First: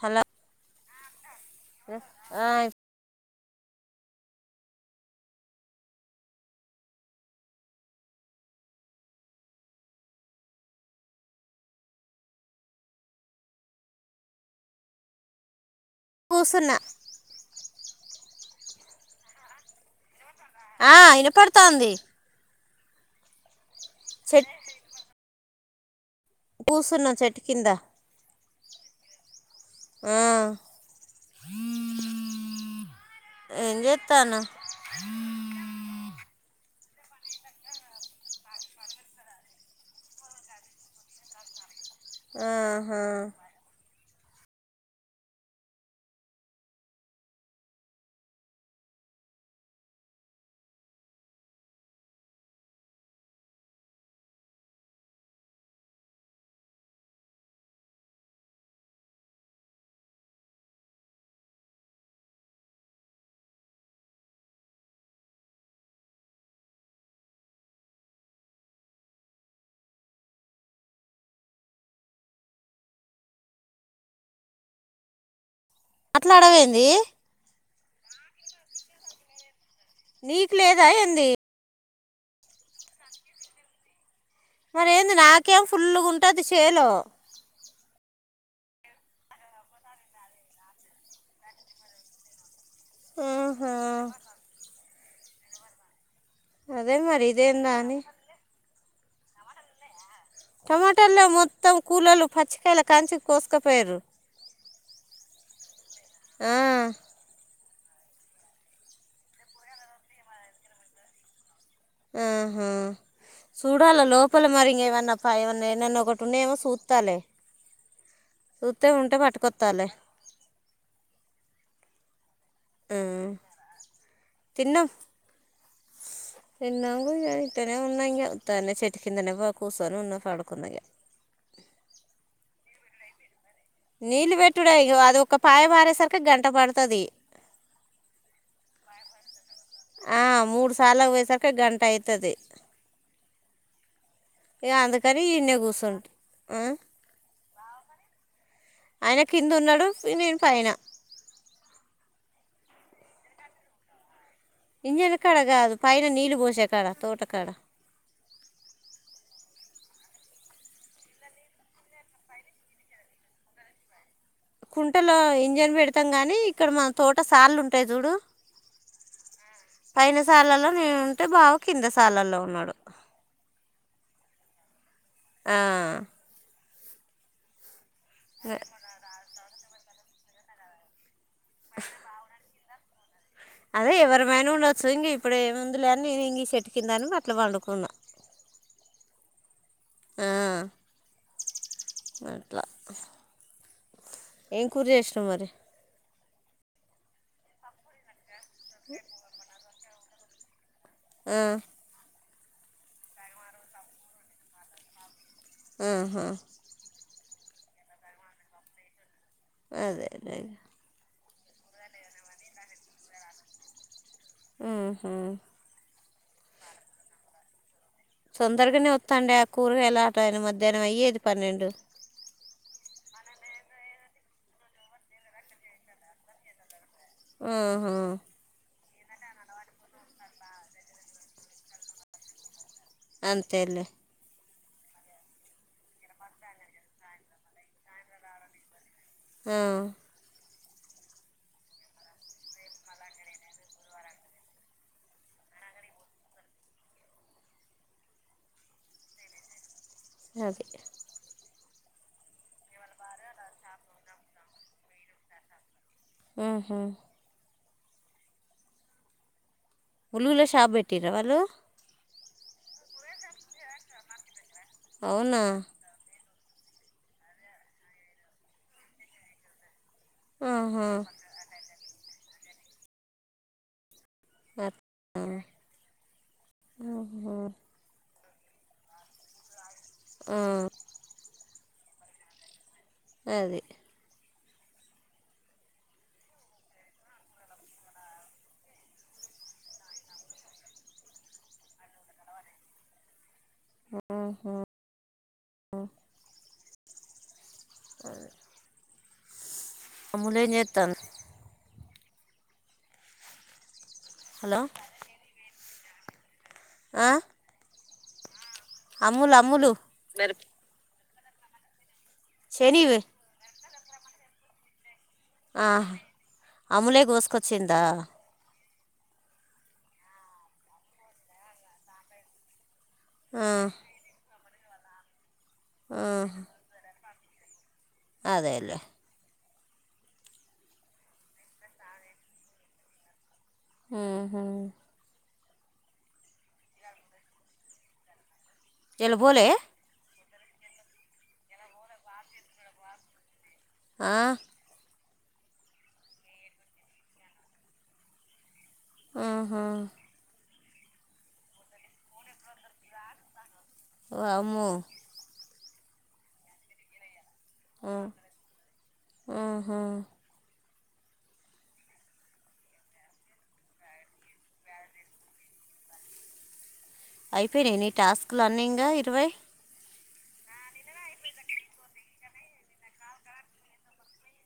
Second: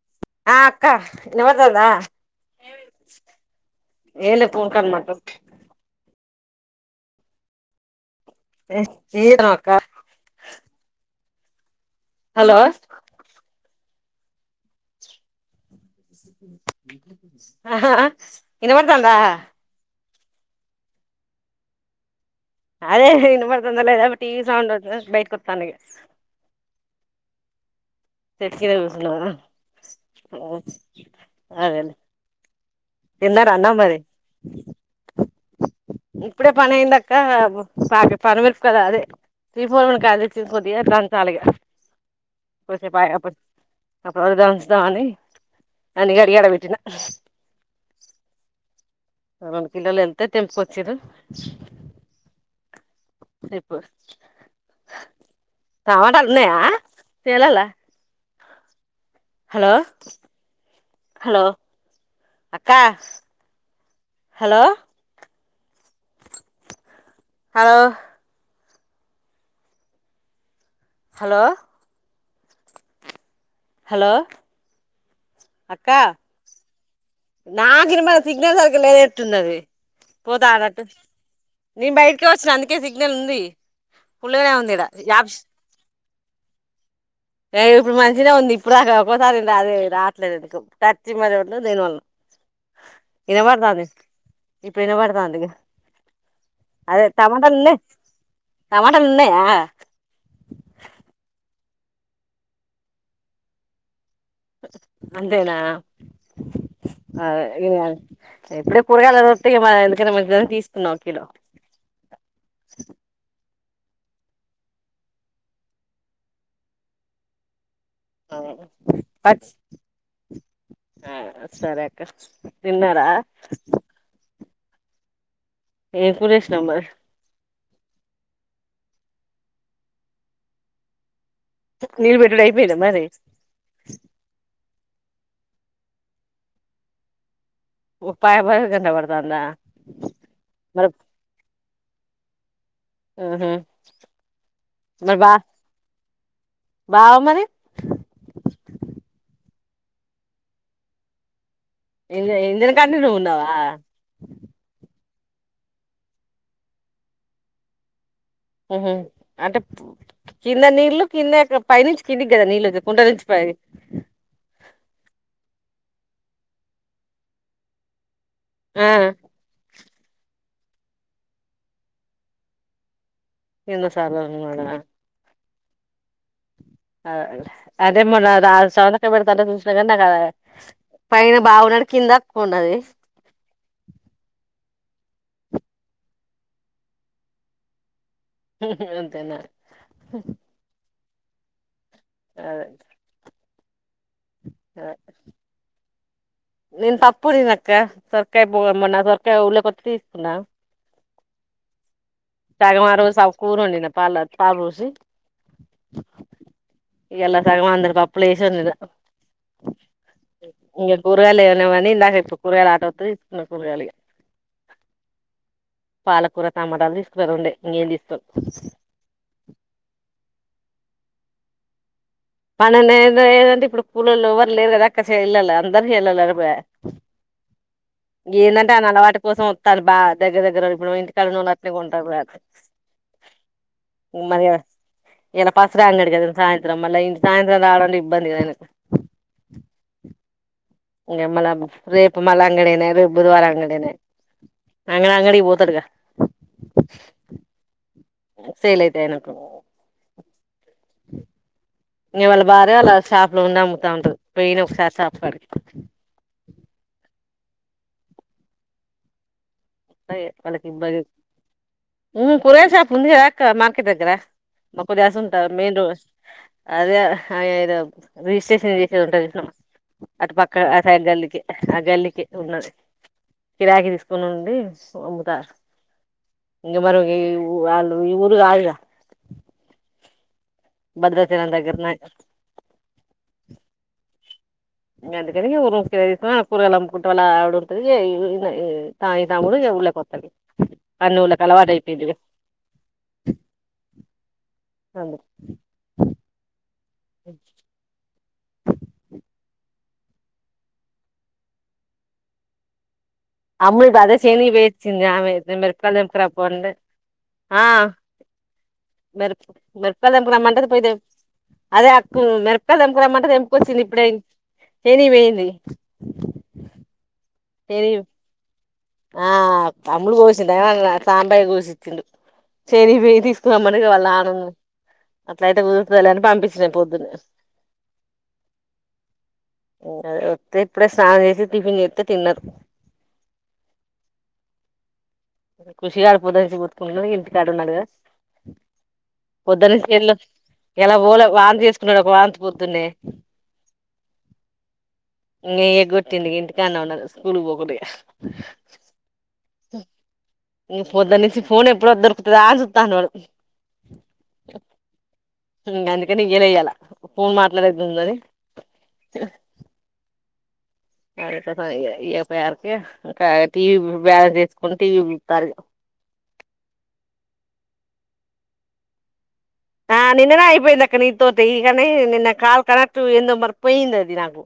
హల క్క ఇగ ఆయ్ ఏలి ఫూన్ కన్ మా చీర అక్క హలో కూసున్నా అహ హ ఇనవడతాందా ఆ ఇనపడతాంది అదేలె ఇనబడ్ రొండ్రాల గాబటి సౌండ్ అతదా బైట్ కత్ సనగ కూర్సున్నా చెట్టు కింద సెట్ట్ కింద కూసున్నావ్ గదా ఆ ఓ అదేలె తిన్నార అన్నం ఏం మరి చేత్తాన్నవ్ కా బు పాగ్ పండుమిరుపుకాయలు అదే త్రీ ఫోర్ వంకాయల్ దెచ్చి కొద్దిగా దంచాలిగ, ఆహా అప్పుడప్పు దంచుద్ద్సా అని అన్నీ కడిగి ఆడ వెట్టినా రెండు కిలోలులెంత తెంపుకొచ్చిర్రు ఇప్పు టమాటాలు ఉన్నయా చేేలల్లో, హలో హలో అక్క హలో, హలో హలో హలో అట్లా అడవేంది నాకినబడు సిగ్నల్ సరిగ లేనెట్టున్నది నీకు లేదా ఎంది నేను బయటికే వచ్చిన అందుకే సిగ్నల్ ఉంది పుల్లుగనే వుంది ఈడ టచ్చి సేలో ఏ ఇప్పుడు మంచినే ఉంది. ఇప్పుడు దాక ఒక్కోసారి నాది రాట్లేదు ఎందుకో టచ్చి మరివట్లో దేనివల్నో. ఆహా ఇనవడుతాంది పినబడుతాందిగా అదే మరి టమాటలుల్లే ఇదేందా అని టమాటలు ఉన్నాయా టమాటల్లెవ్ మొత్తం కూలొల్లు పచ్చికాయల కలిసి కోసుకపోయ్యర్రూ అంతేనా ఆ ఇప్పుడే కూరగాయలవి వత్తె ఎందుకన్న మంచిదని తీసుకున్నా ఒక కిలో చూడాలా లోపల మరింగ ఏమన్నా పా ఏమన్నా ఏన్నన్నా ఒకటి ఉందేమో చూత్తారులే ఆ సరే క తిన్నారా తిన్నం ఏపురేష్ నంబర్ ఉత్తనే ఉన్నా ఇంగ త్తనే చెట్టు కిందనే బ కూసోని ఉన్న పడుకున్నా ఇగ నీలు బెట్టుడు అయిపోయిందా మరి నీళ్లు పెట్టుడే అది ఒక పాయ పారేసరికి గంట పడుతది ఒ పాయ బారేకి గంట పడుతాందా ఆ మూడ్ సాల్లకు వోయెసరిక గంటై [unintelligible] మ్ హుమ్ మరి అందుకని బా ఈడనే కూర్చుంట ఆ బావ మరి ఆయన కింద ఉన్నాడు నేను పైన ఎళ్లి ఎళ్ళినకాడ నుంచి నువ్వు ఉన్నావా ఇంజన్ కాడ కాదు పైన నీళ్ళు పోసే కాడ తోటకాడ అంటే కింద నీళ్ళలు కింద పై నుంచి కిందికి కదా నీళ్ళు కుంట నుంచి పై కుంటలో ఇంజన్ పెడతాం గాని ఇక్కడ మన తోట సార్లు ఉంటాయి చూడు ఆ పైనా సా లలో నేనుంటే బావ కిందసాలల్లో ఉన్నాడు కిందసాలల్లో ఉన్నాడా ఆ అదెలె అదే మొన్న రా సవంతకాయ పెడతాంటె చూసిన ఏదన్నా కాదా పైన బావున్నాడు కింద అక్కున్నది సో ఇంక ఇప్పుడు ఏముంది లేని నేను ఇంక సెట్కిందాన్న అట్ల పండుకున్నా అంతే నా ఆ అట్లా ఏం కూర్ చేసినావు మరి నన్ పప్పుండి నాఅక్క ప [unintelligible] ఉన్నా ఆ తగమారు సబ్ కూర వండిన పల పాలు పోసి ఆహా ఇయాల సగం అందరికి అప్పులు ఏసి వదిలిన అదే కూరగాయలు ఎమ్ లేవని ఇందాక ఇప్పు కూరగాయలు ఆటో వత్తాది తీసుకున్న కూరగాయలు ఇగ ఉహు పాలకూర టమాటాలు తీసుకున్న రెండే ఇంగ ఎం తీస్ తొందరగానే వాతండే ఆ కూరగాయలు ఆటయినే మద్ ధ్యాహ్నం అయ్యేది పన్నెండు పననే ఏదో ఏదంటే ఇప్పుడు కూలోల్లు ఎవ్వరు లేరు గదా అక్క చేన్లల్ల అందరు చేనులలకు పాయె ఆ హా కాని అలవాటు కోసం వత్తారు బా దగ్గర దగ్గర ఇప్పుడు ఇంటికాడ ఉన అట్నే ఉంటారు అంతే లే ఎలా పస్ర అంగడికి అదం సాయంత్రం మళ ఇం సాయంత్రం రావాలంటే ఇబ్బంది కదా అయినా ఆ ఇంగా మల్ల రేపు మల్ల అంగడేనే రేపు బుధవారం అంగడేనే అంగడి అంగడికి పోతాడుగా సైల్ అయితే ఆయనకు అది ఇగా వాళ్ళ భార్య వాళ్ళ షాపు లో ఉండి అమ్ముతా ఉంటది పోయిన ఒకసారి షాప్ కాడికి ఉహు ఉలువుల షాప్ బెట్టిరా వాళ్ళు ఉ కూరగాయల షాప్ ఉంది గా అక్క మార్కెట్ దగ్గర మకు ధ్యాస్ ఉంట అవునా మెన్ రోడ్ అదే హ ఏదో రిజిస్ట్రేషన్ చేసేది ఉంటది చూసినవా అట్ పక్క ఆ ఆహా సైడ్ గల్లికి ఆ గల్లికి ఉన్నది కిరాయికి తీస్ కునుండి అట్లా. సోముతా ఇంగ మరు గి ఆహా ఊ వాళ్ళు ఈ ఊర్ ల ఆగిన ఆ భద్రాచలం దగ్గర్ ఉన్నాయి అది గందుకనే ఊరుము కేతా కూరగాయాలు అమ్ముకుంటున ఆడుంతది ఇన తాయి తాముడి ఇగ ఉల్లేకి వత్తాది అన్ని ఉల్లేకి అలవాటు అయ్యిపోయింది ఆహా సరే అ అ అమ్ములు ఎం చేతంది అమ్ములు అదే శని హలో వేచ్చింది ఆమె దిమ్ ర్ తాన్ఏత్రమ్ ఆ ఆ మీర్ అమ్ములు అమ్ములు మిరపకాయలకు తెంప రమ్మంటది పోయి దెంపు అదే అంత్ కు మిరప్కాయల్ శనివి దేప్కారమంటే దేం వచ్చింది ఇప్పుడై ఏని వేయింది వచ్చిండా ఆ అమ్ములు గోసిందా ఏమన్నా సాంబయ్య కోశిచిండు చేరి వెయ్యి ఆ, తీసుకురమ్మనది గా వాళ్ళ నాన్న ను అట్లైతే ఆ, కుదుర్తలే అని పంపించినా పొద్దునే అదేలే హు అది వంతే ఇప్పుడే స్నానం చేసి టిఫిన్ చేస్తే తిన్నర్ హు హు ఖుషిగాడు పొద్దానుచి కొట్టుకుటను ఇంటికాడున్నాడుగా ఇలా పోలే పొద్దాలిస్కేలోచ్ ఎలా పోలే వాంతి చేసుకున్నాడు ఒక వాంతి పొద్దున్నే ఆ నే గొట్టిండు ఇంగా ఇంటిగానే ఉన్నాగా స్కూల్ పోబుద్దుగా ఆహా ఇగా పొద్ధనుచి పొద్దు ఫోన్ ఎప్పుడో దొరుకుతదా అన్ చూస్తానడువాడు వామ్మో హు అందుకని ఇయ్యలే ఇయాలా ఫోన్ ఆ, మాట్లాడేదుందన్ని ఉహు. అరేఫా ఫైయా ఈ ఎఫ్ ఆర్కే ఇంకా టీవీ బాలన్స్ ఏసుకుండు టీవీ చూస్తారీగా అయిపోయినాయ నీ టాస్కులని ఇంగా ఇరవై ఆ నిన్ననే అయిపోయిందాక్క నీతోటి ఇగాని నిన్న కాల్ కనెక్ట్ ఏందో మరి పోయింది నాకు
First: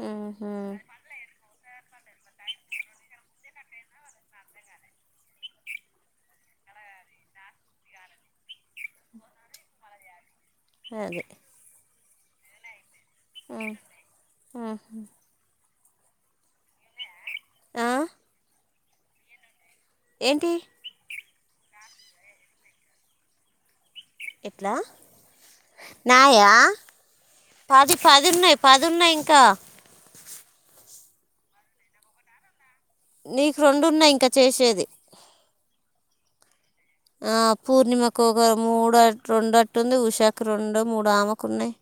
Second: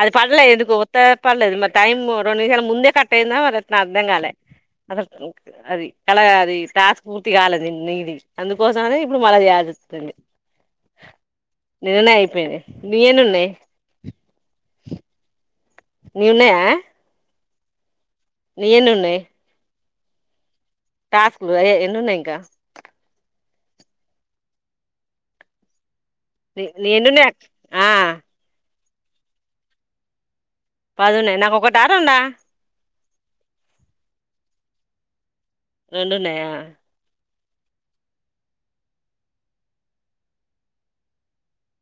అది పడలే ఉహు. ఎందుకో ఒత్తే పడలేద్ మర్ టైం రెండు నిమిషాల ముందే కట్ అయిందా. మరి ఎటనో అర్థం కాలే. అసల్ అది కల అది టాస్క్ పూర్తి కాలేదు నీది. అందుకోసం అని ఇప్పుడు మళ్ళా చేయాల్సొసుంది. అదే నిన్ననే అయిపోయింది నీనునే ఉ- ఉహు. నున్నాయా ఆ ఎందున్నాయ్ ఏంటి టాస్క్లు అదే ఏనున్నాయ్ ఇంకా ఎట్లా నాయ నీ ఎన్నున్నాయి ఆ పది పద్దున్నాయ్. పద్ నున్నాయి ఇంకా. పదున్నాయ్ నాకు ఒకటా రెండా. నీకు రెండున్నాయి ఇంకా చేశేది. రెండు ఉన్నాయా. ఆ పూర్ణిమకు ఒక మూడట్ రెండు అట్టు ఉంది. ఉషాకి రెండో మూడో ఆమెకున్నయి.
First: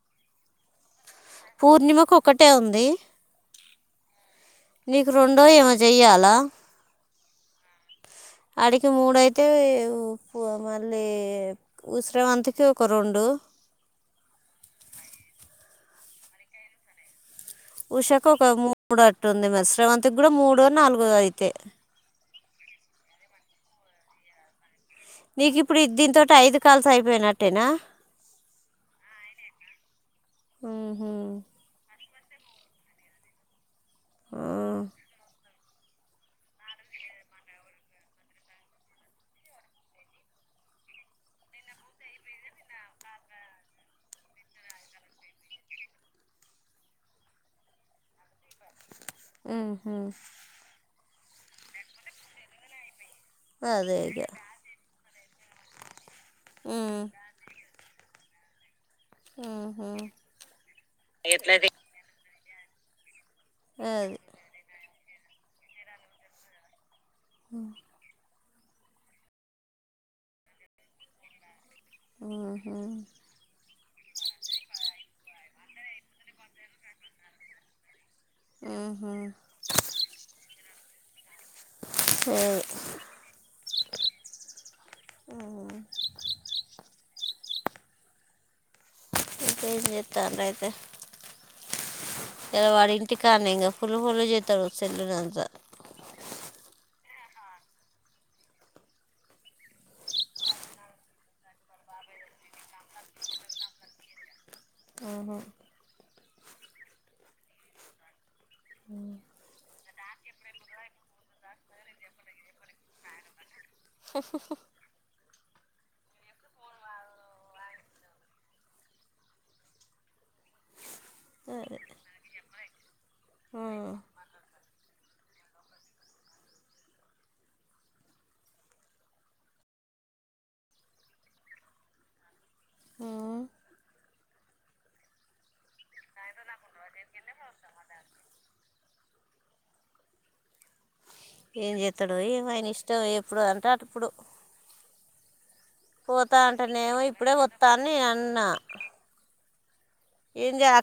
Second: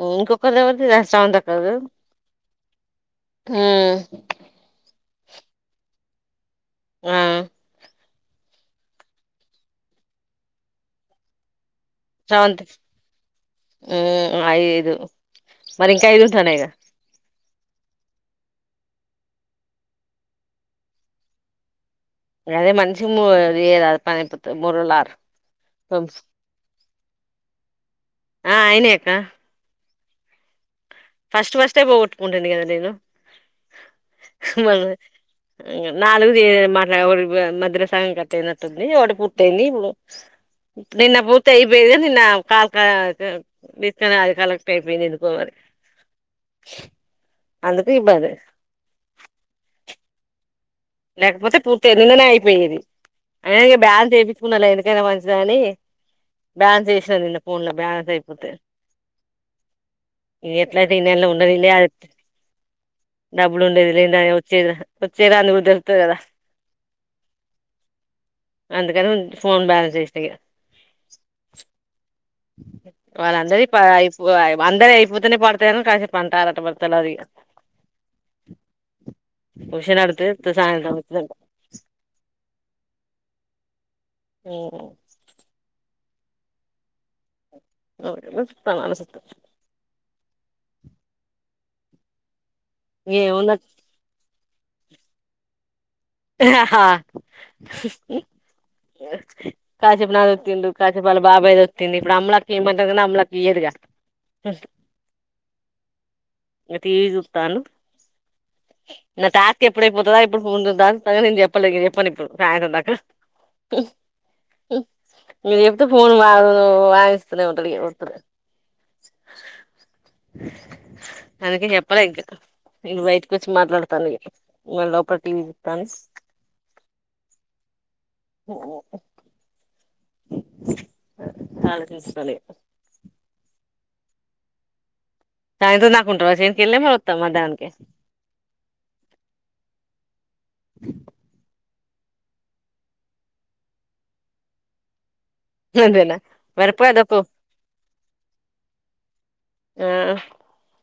ఓ ఇంకొ కొంతమంది ఆ సౌండ్ తక్కువ అవ్వదూ ట్టే ఉంది హా నీకు రెండో ఏమో జేయాలా [unintelligible] అడికి ముడైతే హుఫా మళ్ళీ హు శ్రవంతికి ఒక రెండు ఐదు మరి ఇంకా ఐదు ఉంటాన్నాయ్గా ఉషకు ఒక మూడ [inaudible] అట్టు ఉంది మరి. శ్రవంతికి గూడా మూడో నాలుగోద్ అయితే. అదే మనిషికి మూడు వేలు ఇయ్యరాదు పనైపోతది మూడు రోజులు ఆగ్ నీకు ఇప్పుడు దీని తోటి ఐదు కాల్స్ అయిపోయినట్. టేనా ఆ అయినయ్ అక్కా. మ్హూ. ఫస్ట్ ఫస్టే పోగొట్ టుంటిది గదా నేను. ఆ, మళ్ళ నాలుగుది ఏ మాట్లాడ [unintelligible] మద్దెల సగం కట్ట అయినట్టుందీ, ఒకటి పూర్తి అయింది ఇపుడు. నిన్న పూర్తి అయిపోయేది కాని నిన్నా కాల్ కా డిస్కనా అది కనెక్ట్ అయిపోయింది ఎందుకో మరి. అందుకు ఇబ్బందైంద్ ఆహా లేకపోతే పూర్తయ్యేది నిన్ననే అయిపొయ్యేది. అయినా నేన్ అదే బ్యాలెన్స్ ఇక ఏపిచ్చుకున్నా లేండి. కైనా మంచిదనీ. బాలెన్స్ మ్, ఏసినా నిన్న ఫొన్ లా బాలెన్ అద్ అయిపోతే. మ్హూ. ఎట్లయితే ఈ నెల ఉండనీలే అ డబ్బులు ఉండేది లేంద అది వచ్చేది అహ వచ్చేదాంది [unintelligible] త్త కదా హ అందుకని ఫోన్ బ్యాలెన్స్ ఏశినిగా. ఆహా పదైయిపోవాలే అందరీ అయిపోతనే పడతయని కాసేపు అంటారట ఇగ మరి తెల్వదిగ. ఉ ఊ సాంత వచ్చా ఏ ఓ అవును స్తాను ఇంకేం జేతంతి అయితే జర వాడినింటికానే ఏముంది ఫులిహోర జె తరుసినజ కాసేపు నాద్ ఒత్తిండు, కాసేపు వాళ్ళ బాబాయిది ఒత్తిండు, ఇప్పుడు అమ్ములక్క ఇయమనదనీ అమ్ములక్క ఇయ్యదుగా. టీవి చూస్తాండు, నా టాస్కు ఎప్పుడయిపోతదా ఎప్పుడు ఫోన్ చూద్దాం. నేను చెప్పలే ఇగ చెప్పను ఇప్పుడు. సాయంత్రం దాకా, నేను చెప్తే ఫోన్ వా వాయిస్తూనే ఉంటది ఇగ వద్దు. అందుకే అదే. చెప్పలే ఇంక. నేను బయటకి వచ్చి ఉమ్. మాట్లాడతాన ఇగ లోపల టీవీ వన్స్ కాలకేసుకొని ఉమ్. సాయాత్రం దాక ఉంటావ సేనుకెళ్లమో వత్తవా మద్దానం కీ ఏం చేస్తాడో ఏమో ఆయన ఇష్టం. ఎప్పుడు అంటే అటు అప్పుడు. అంతేనా పోతా అంటే నేను మర్చిపోవద్దు ఒప్పు ఇప్పుడే వస్తాన్ని నా ఆ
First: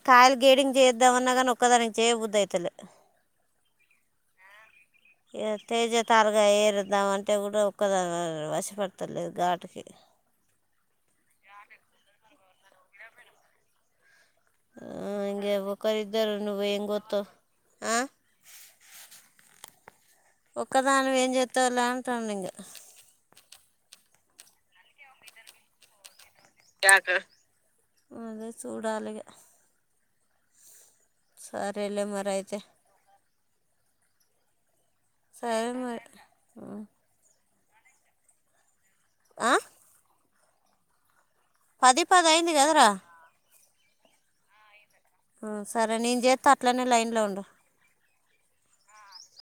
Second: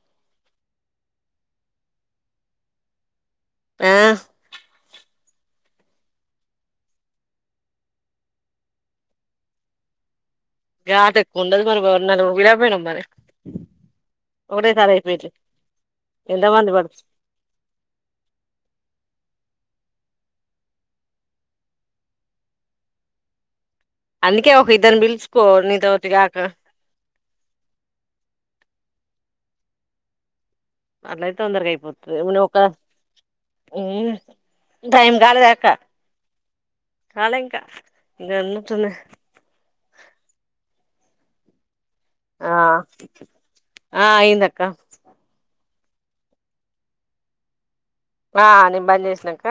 కాయలు గేడింగ్ చేయద్దామన్నా కానీ ఒక్కదాని చేయబుద్దు అయితులే మ్య తేజ తాలుగా ఏరుద్దామ అంటే కూడా ఒక్కద వశపడతలేదు ఘాటుకి గాటు ఎక్కువ ఉండదు మరి నలుగురిని పిలవకపోయినావా మరి ఒకటేసారి అయిపోయేటివి హ ఒక్కారుద్దరు నువ్వు ఎంతమంది ఏం పడు కొత్తవ్ ఆ ఒక్కదానివి ఏం చేస్తాలే అంటాం ఇంగా అందుకే ఒక ఇద్దరిని పిలుచుకో నీతోటి కాక అదే చూడాలి ఇగ అట్లయితే తొందరగా అయిపోతది మరి నువ్వు ఒక్క అయితే దాన్ మ్మ్ టైం కాలేదక్క సరే మరి కాలే ఇంకా గన్నుతున్నాయి ఆ పది ఆ పదయింది కదరా ఆ అయిందక్క సరే నేను చేత్త అట్లనే లైన్లో ఉండు ఆ నేను బంద్ చేసినంక